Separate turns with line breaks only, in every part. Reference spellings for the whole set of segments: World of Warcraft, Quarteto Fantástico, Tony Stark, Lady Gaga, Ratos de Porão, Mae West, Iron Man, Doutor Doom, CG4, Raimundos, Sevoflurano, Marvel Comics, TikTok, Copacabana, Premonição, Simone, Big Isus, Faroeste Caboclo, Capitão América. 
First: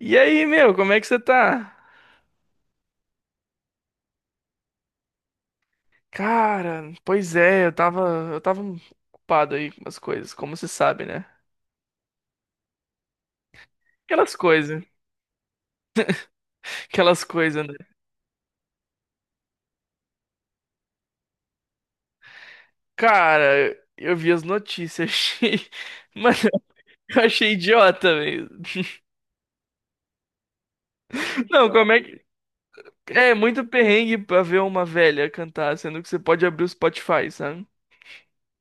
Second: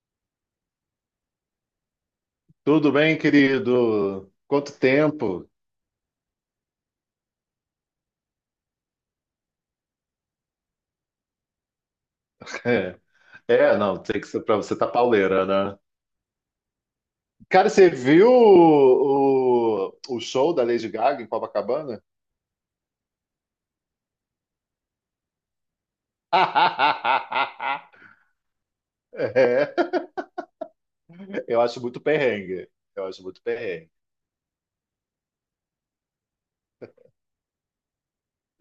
E aí, meu, como é que você tá?
Tudo bem, querido? Quanto tempo?
Cara, pois é, eu tava ocupado aí com as coisas, como você sabe, né?
É, é, não, tem que
Aquelas
ser pra você
coisas,
tá pauleira, né?
aquelas coisas,
Cara,
né?
você viu o show da Lady Gaga em Copacabana?
Cara, eu vi as notícias, achei... Mano, eu achei idiota, velho.
É, eu
Não,
acho
como
muito
é que...
perrengue. Eu acho
É
muito
muito
perrengue.
perrengue pra ver uma velha cantar, sendo que você pode abrir o Spotify, sabe?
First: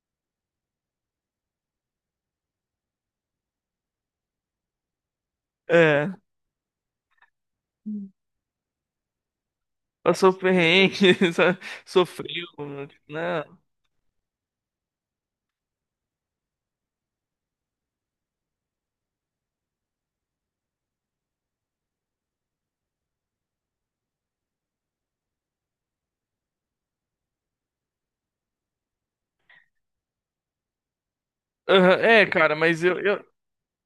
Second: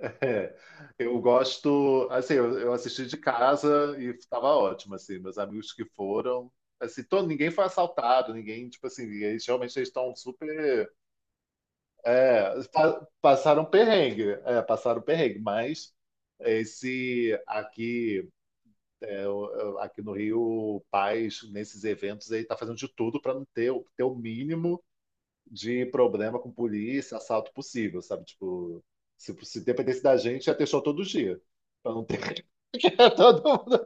É, eu gosto, assim, eu assisti de casa e tava ótimo, assim, meus amigos que
É,
foram, assim, todo, ninguém foi assaltado, ninguém, tipo assim, eles realmente estão
passou
super.
perrengue, sabe? Sofreu,
É,
né?
passaram perrengue, é, passaram perrengue, mas esse aqui, é, é, aqui no Rio, o Paz, nesses eventos aí, tá fazendo de tudo para não ter, ter o mínimo de problema com polícia, assalto possível, sabe? Tipo, se dependesse da gente, ia ter show todo dia, para
Aham,
não
é,
ter
cara, mas eu, eu,
todo mundo.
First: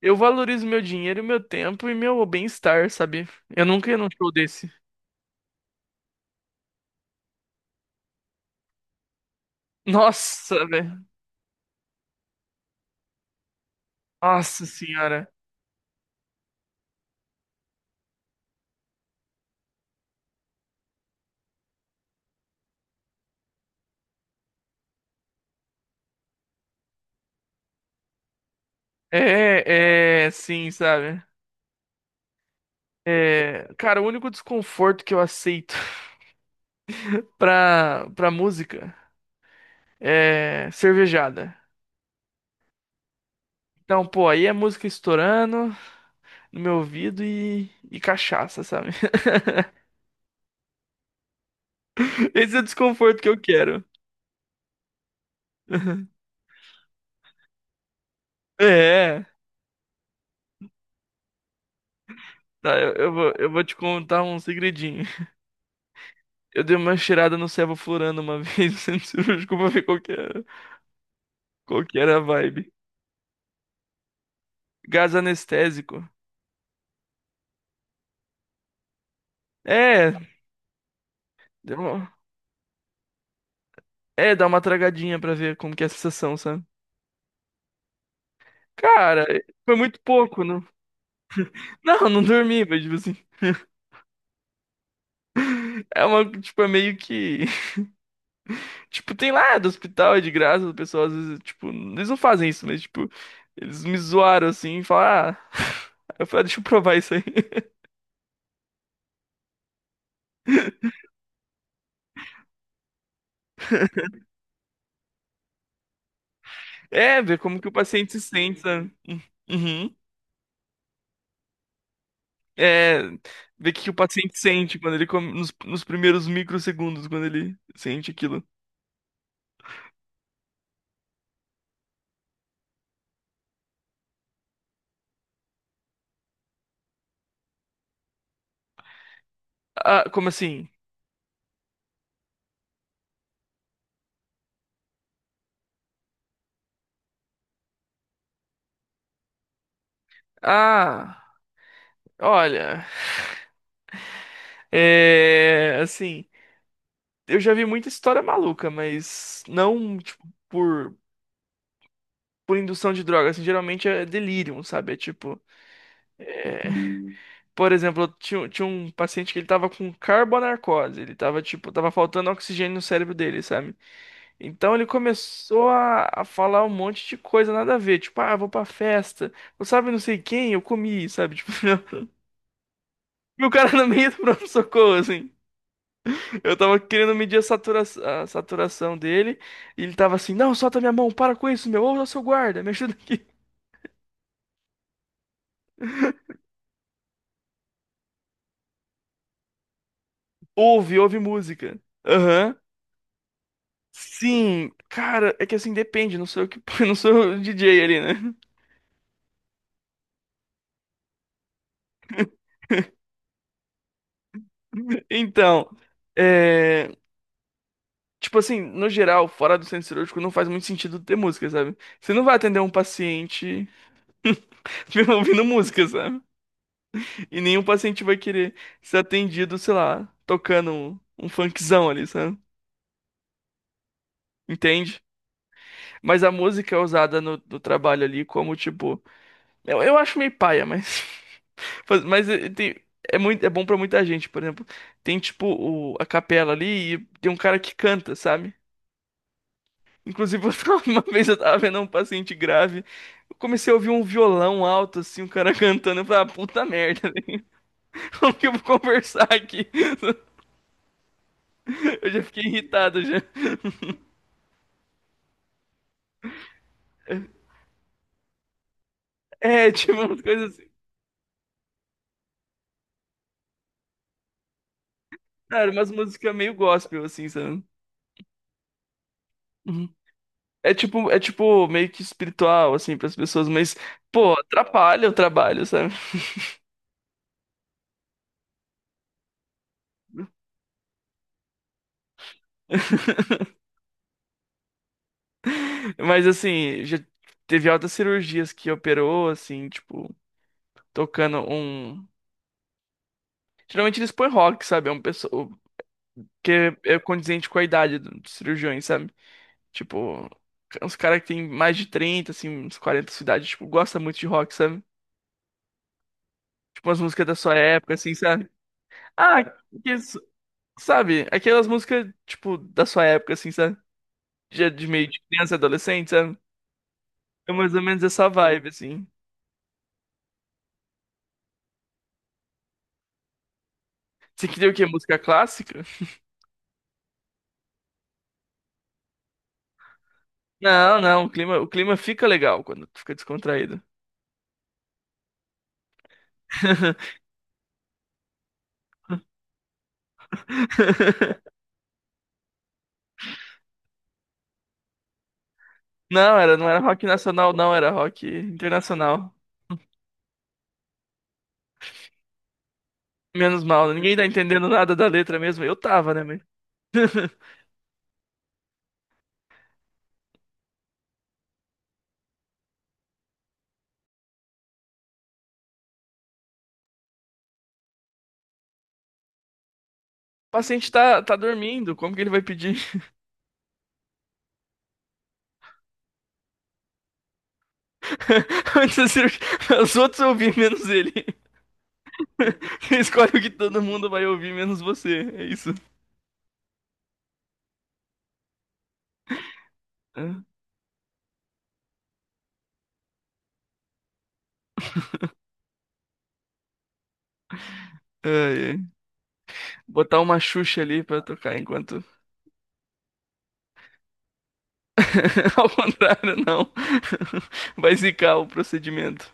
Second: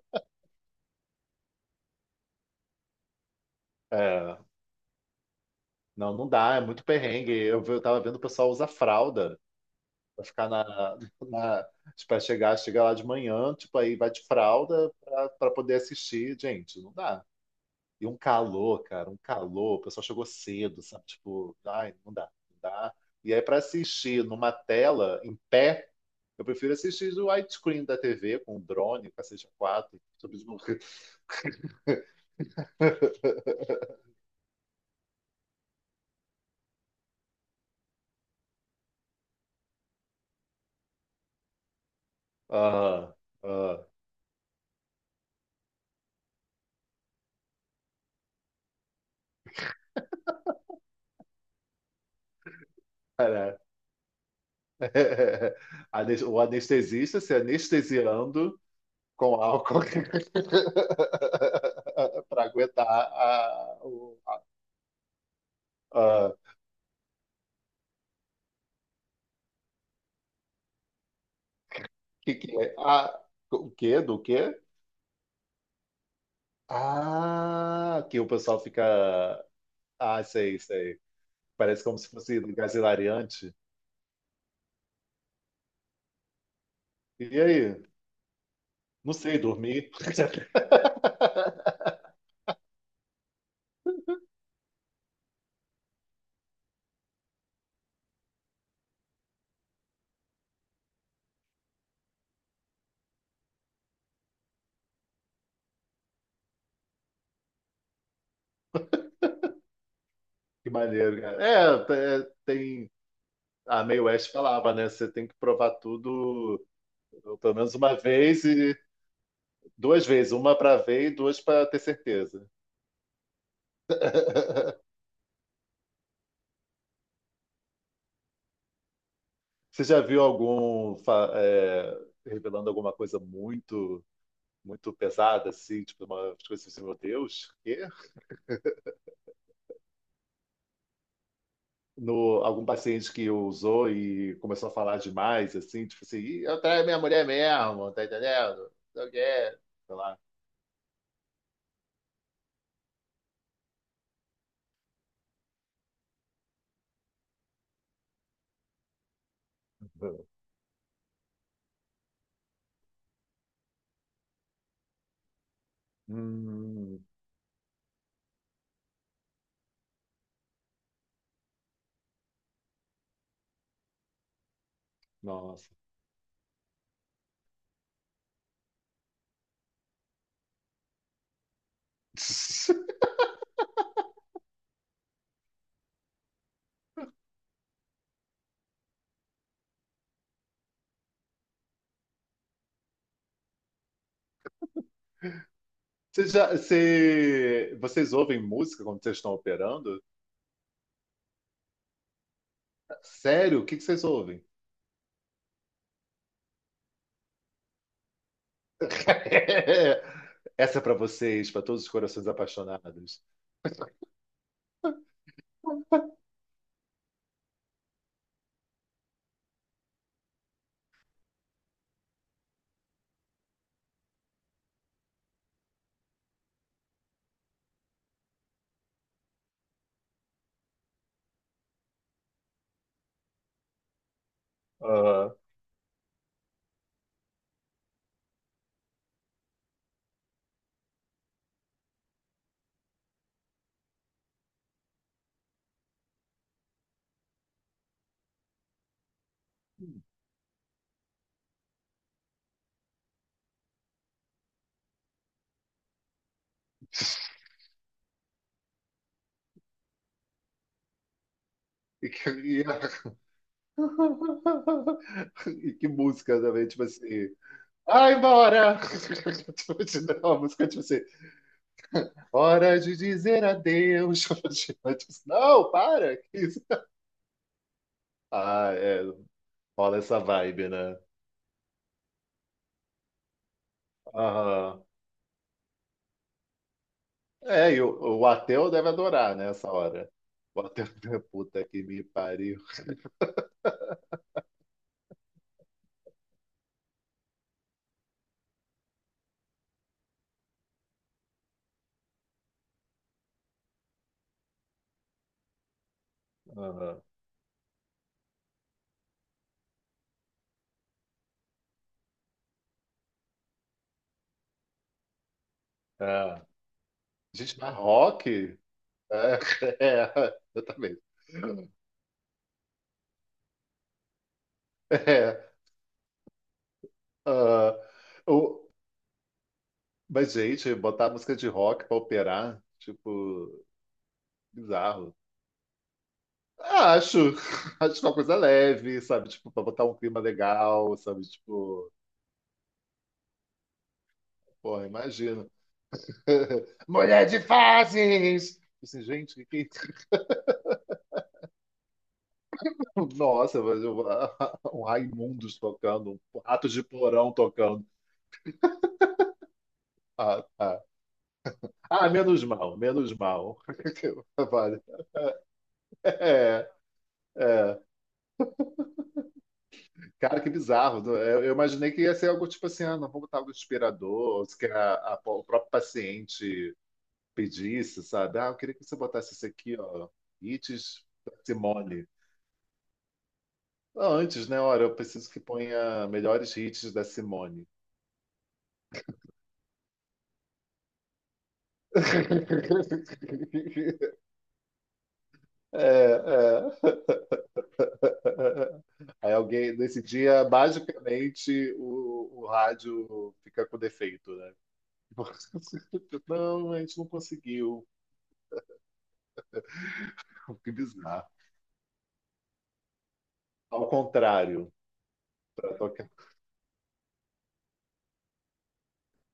eu valorizo meu dinheiro, meu tempo e meu bem-estar, sabe? Eu nunca ia num show
É,
desse.
não, não dá, é muito perrengue. Eu tava vendo o pessoal usar fralda. Pra ficar
Nossa,
na,
velho.
na tipo, pra chegar, chega lá de manhã, tipo, aí vai de
Nossa
fralda pra,
senhora.
pra poder assistir. Gente, não dá. E um calor, cara, um calor. O pessoal chegou cedo, sabe? Tipo, ai, não dá, não dá. E aí, pra assistir numa tela, em pé, eu prefiro assistir o widescreen da TV com o drone, com a CG4,
É, é,
sobre os morros.
sim, sabe? É, cara, o único desconforto que eu aceito pra música é cervejada.
Ah, ah,
Então, pô, aí é música estourando no meu ouvido e cachaça, sabe? Esse é o desconforto que eu
cara.
quero.
O anestesista se anestesiando
É,
com álcool. para
tá,
aguentar
eu vou te contar um segredinho.
a,
Eu dei uma cheirada no Sevoflurano uma vez, no centro cirúrgico, pra ver qual que era a
que
vibe.
é? A, o quê? Do quê?
Gás anestésico.
Ah, que o pessoal fica.
É,
Ah, sei, sei.
deu
Parece como se
uma-
fosse um gás hilariante.
é, dá uma tragadinha pra ver como que é a sensação, sabe?
E aí? Não
Cara,
sei,
foi
dormir.
muito pouco, não. Não, não dormi, mas tipo assim, é uma, tipo, é meio que, tipo, tem lá do hospital, é de graça, o pessoal às vezes, tipo, eles não fazem isso, mas tipo, eles me zoaram assim, e falaram, ah, eu falei, "Ah, deixa eu provar isso aí."
Que maneiro, cara. É, é, tem. A Mae West falava, né? Você tem que provar tudo
É, ver
pelo
como que o
menos uma
paciente se
vez
sente,
e
sabe? Uhum.
duas vezes, uma para ver e duas para ter certeza.
É, ver o que que o paciente sente quando ele come, nos primeiros microsegundos, quando ele sente aquilo.
Você já viu algum revelando alguma coisa muito muito pesada, assim, tipo, uma coisa assim, meu Deus, quê?
Ah, como assim?
No, algum paciente que usou e começou a falar demais, assim, tipo assim, "Ih, eu traio minha mulher mesmo, tá entendendo? Não quero, sei lá.
Ah, olha, é, assim, eu já vi muita história maluca, mas não, tipo, por indução de droga, assim, geralmente é delírio, sabe? É tipo,
Hum,
por exemplo, eu tinha um paciente que ele tava com carbonarcose, ele tava, tipo, tava faltando oxigênio no cérebro dele, sabe? Então ele começou
nossa.
a falar um monte de coisa nada a ver, tipo, ah, vou pra festa, eu sabe não sei quem, eu comi, sabe? Tipo, e o cara no meio do pronto-socorro, assim. Eu tava querendo medir a saturação dele, e ele tava assim, não, solta minha mão, para com isso, meu, ouça seu guarda, me ajuda aqui.
Vocês ouvem música quando vocês estão operando?
Ouve, ouve música. Aham.
Sério? O que que vocês ouvem?
Sim, cara, é que assim depende, não sou eu que, não sou o DJ ali, né?
Essa é pra vocês, pra todos os corações apaixonados.
Então, é. Tipo assim, no geral, fora do centro cirúrgico, não faz muito sentido ter música, sabe? Você não vai atender um paciente ouvindo música, sabe? E nenhum paciente vai querer ser atendido, sei lá, tocando um funkzão ali, sabe? Entende?
Aham.
Mas a música é usada no trabalho ali como, tipo. Eu acho meio paia, mas. Mas é muito, é bom pra muita gente, por exemplo. Tem, tipo, a capela ali e tem um cara que canta, sabe? Inclusive, uma vez eu tava vendo um paciente grave, eu comecei a ouvir um violão alto, assim, um cara cantando, eu falei, ah, puta merda, velho. Como que eu vou conversar aqui?
E
Eu já
que-
fiquei
e-
irritado já.
E que música também, tipo assim. Vai embora!
É,
Tipo,
tipo,
te dá
umas
uma
coisas
música,
assim,
tipo assim, hora de dizer adeus. Tipo assim,
cara,
Não,
umas
para! Que
músicas meio
isso?
gospel, assim, sabe?
Ah, é,
Uhum.
rola essa vibe, né?
É tipo meio que espiritual, assim, pras pessoas, mas, pô,
Aham.
atrapalha o trabalho, sabe?
É, e o ateu deve adorar, né, essa hora. O ateu, puta que me pariu.
Mas, assim, já teve altas cirurgias que operou, assim, tipo, tocando um... Geralmente eles põem rock, sabe? É um pessoal que é
Aham.
condizente com a idade dos cirurgiões, sabe? Tipo, é uns caras que tem mais de 30 assim, uns 40 de idade, tipo, gosta muito de rock, sabe?
É.
Tipo, umas músicas da sua
Gente, mas
época, assim, sabe?
rock? É,
Ah, que isso-
é, exatamente.
sabe? Aquelas músicas, tipo, da sua época, assim, sabe? Já de meio de
É,
criança, adolescente, sabe? É mais
ah,
ou menos essa
o,
vibe, assim.
Mas, gente, botar música de rock pra operar, tipo,
Você queria o quê?
bizarro.
Música clássica?
Ah, acho, acho é uma coisa leve, sabe? Tipo, pra botar um clima legal,
Não,
sabe?
não, o clima, o
Tipo,
clima fica legal quando tu fica descontraído.
porra, imagino. Mulher de fases! Tipo assim, gente, é isso? Nossa, um Raimundos tocando,
Não,
um
não
Ratos
era
de
rock
Porão
nacional, não,
tocando.
era rock internacional.
Ah, tá. Ah, menos mal, menos mal.
Menos mal, né? Ninguém tá entendendo
Vale.
nada da letra mesmo. Eu tava, né, mas...
É. Cara, que bizarro. Eu imaginei que ia ser algo tipo assim, ah, não vamos botar algo inspirador, ou se que o próprio paciente pedisse, sabe? Ah, eu queria que você botasse isso aqui, ó,
O paciente
hits da
tá dormindo,
Simone.
como que ele vai pedir?
Ah, antes, né? Hora eu preciso que ponha melhores hits da Simone.
Antes da cirurgia, os outros ouvir menos ele. Ele escolhe o que todo mundo vai ouvir, menos você. É isso.
É, é. Aí alguém, nesse
É,
dia, basicamente, o rádio fica com defeito, né? Não, a gente não conseguiu.
ai, ai. Botar uma
Que
Xuxa ali pra
bizarro.
tocar enquanto.
Ao contrário,
Ao
pra tocar.
contrário, não. Vai zicar o procedimento.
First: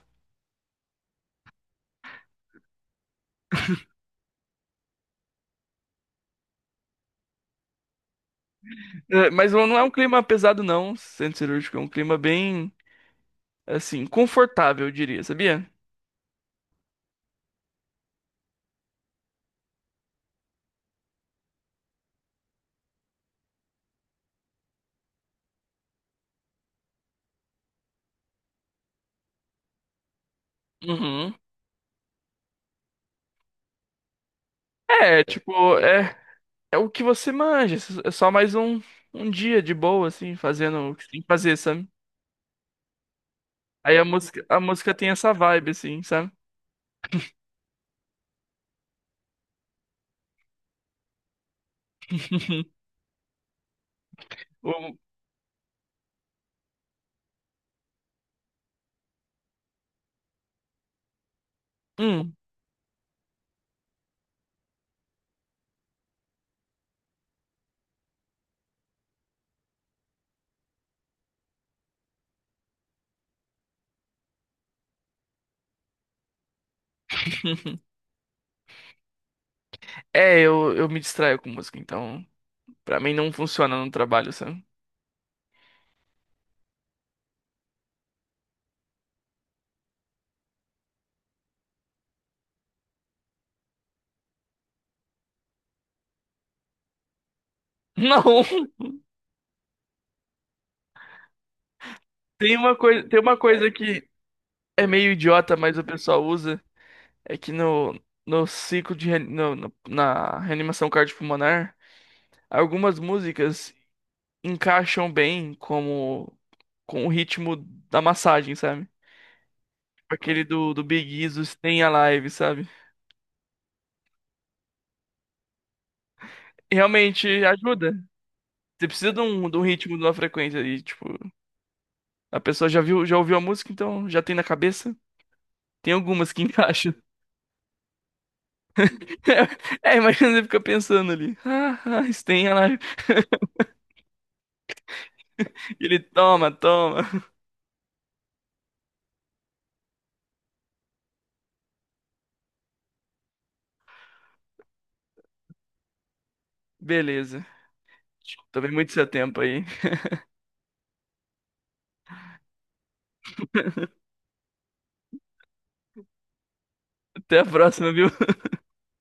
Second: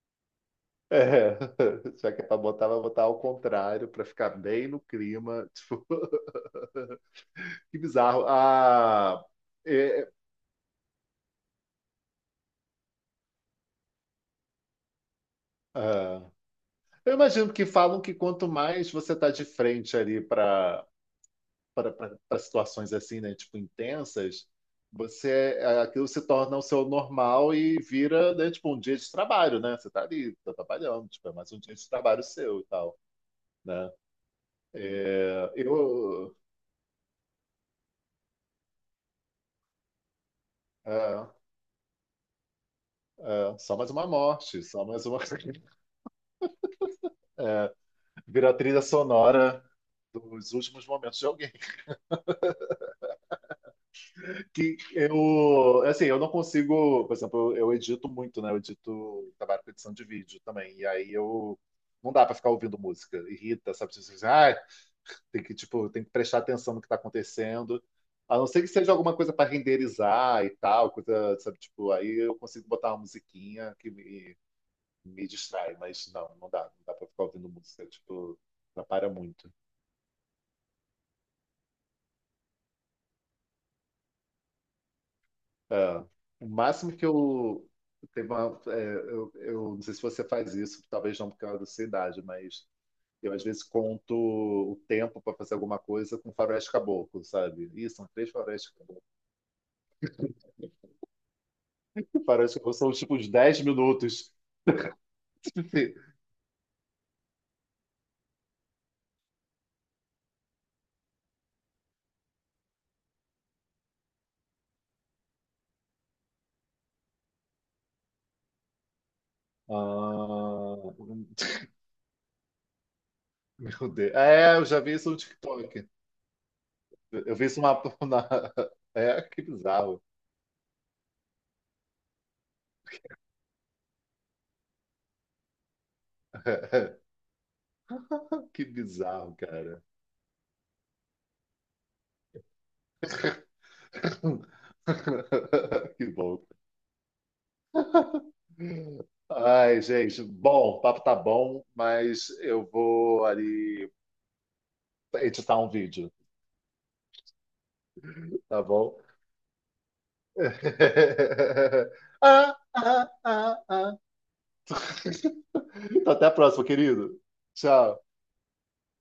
É, só que é pra botar, vai botar ao contrário, pra ficar bem no clima. Tipo, que bizarro. Ah,
É, mas não é um
é, é,
clima pesado, não, centro cirúrgico. É um clima bem, assim, confortável, eu diria, sabia?
ah, eu imagino que falam que quanto mais você tá de frente ali para situações assim, né, tipo intensas, você aquilo se torna o seu normal e vira, né, tipo um dia de trabalho, né? Você tá ali, tá trabalhando, tipo, é
Uhum.
mais um dia de trabalho seu e tal, né?
É,
É,
tipo, é,
eu,
é o que você manja. É só mais um, um dia de boa, assim, fazendo o que tem que
é.
fazer, sabe?
É, só mais
Aí a
uma
música, a
morte, só
música
mais
tem
uma.
essa vibe, assim, sabe?
É, vira a trilha sonora dos últimos momentos de alguém. Que
O-
eu, assim, eu não consigo, por exemplo, eu edito muito, né? Eu edito, trabalho com edição de vídeo também. E aí eu não dá
hum.
pra ficar ouvindo música, irrita, sabe? Você diz, ah, tem que, tipo, tem que prestar atenção no que tá acontecendo. A não ser que seja alguma coisa para renderizar e tal, coisa, sabe, tipo, aí eu consigo botar uma musiquinha que me distrai, mas não, não dá. Não dá pra ficar ouvindo música, tipo, atrapalha muito.
É, eu me distraio com música, então pra mim não funciona no trabalho, sabe?
Ah, o máximo que eu. Teve uma, eu não sei se você faz isso, talvez não por causa da sua idade, mas eu às vezes conto o tempo para fazer alguma coisa com faroeste caboclo, sabe? Ih, são
Não,
três faroeste caboclo. Faroeste caboclo são tipo
tem
uns
uma
dez
coisa que
minutos.
é meio idiota, mas o pessoal usa, é que no, no ciclo de re- no- no- na reanimação cardiopulmonar, algumas músicas encaixam bem como com o ritmo da massagem, sabe? Tipo aquele do
Ah,
Big Isus tem a live, sabe?
meu Deus. É, eu já vi isso no TikTok.
E realmente
Eu vi isso
ajuda.
na...
Você precisa
É, que
de um ritmo,
bizarro.
de uma frequência e tipo, a pessoa já viu, já ouviu a música, então já tem na cabeça. Tem algumas que encaixam.
Que bizarro, cara.
É, imagina você fica pensando ali. Ah, isso tem a live. Ele
Que bom.
toma, toma.
Ai, gente, bom, o papo tá bom, mas eu vou ali editar um vídeo,
Beleza.
tá
Também muito
bom?
seu tempo aí.
Ah. Então, até a próxima, querido.
Até a próxima, viu?
Tchau.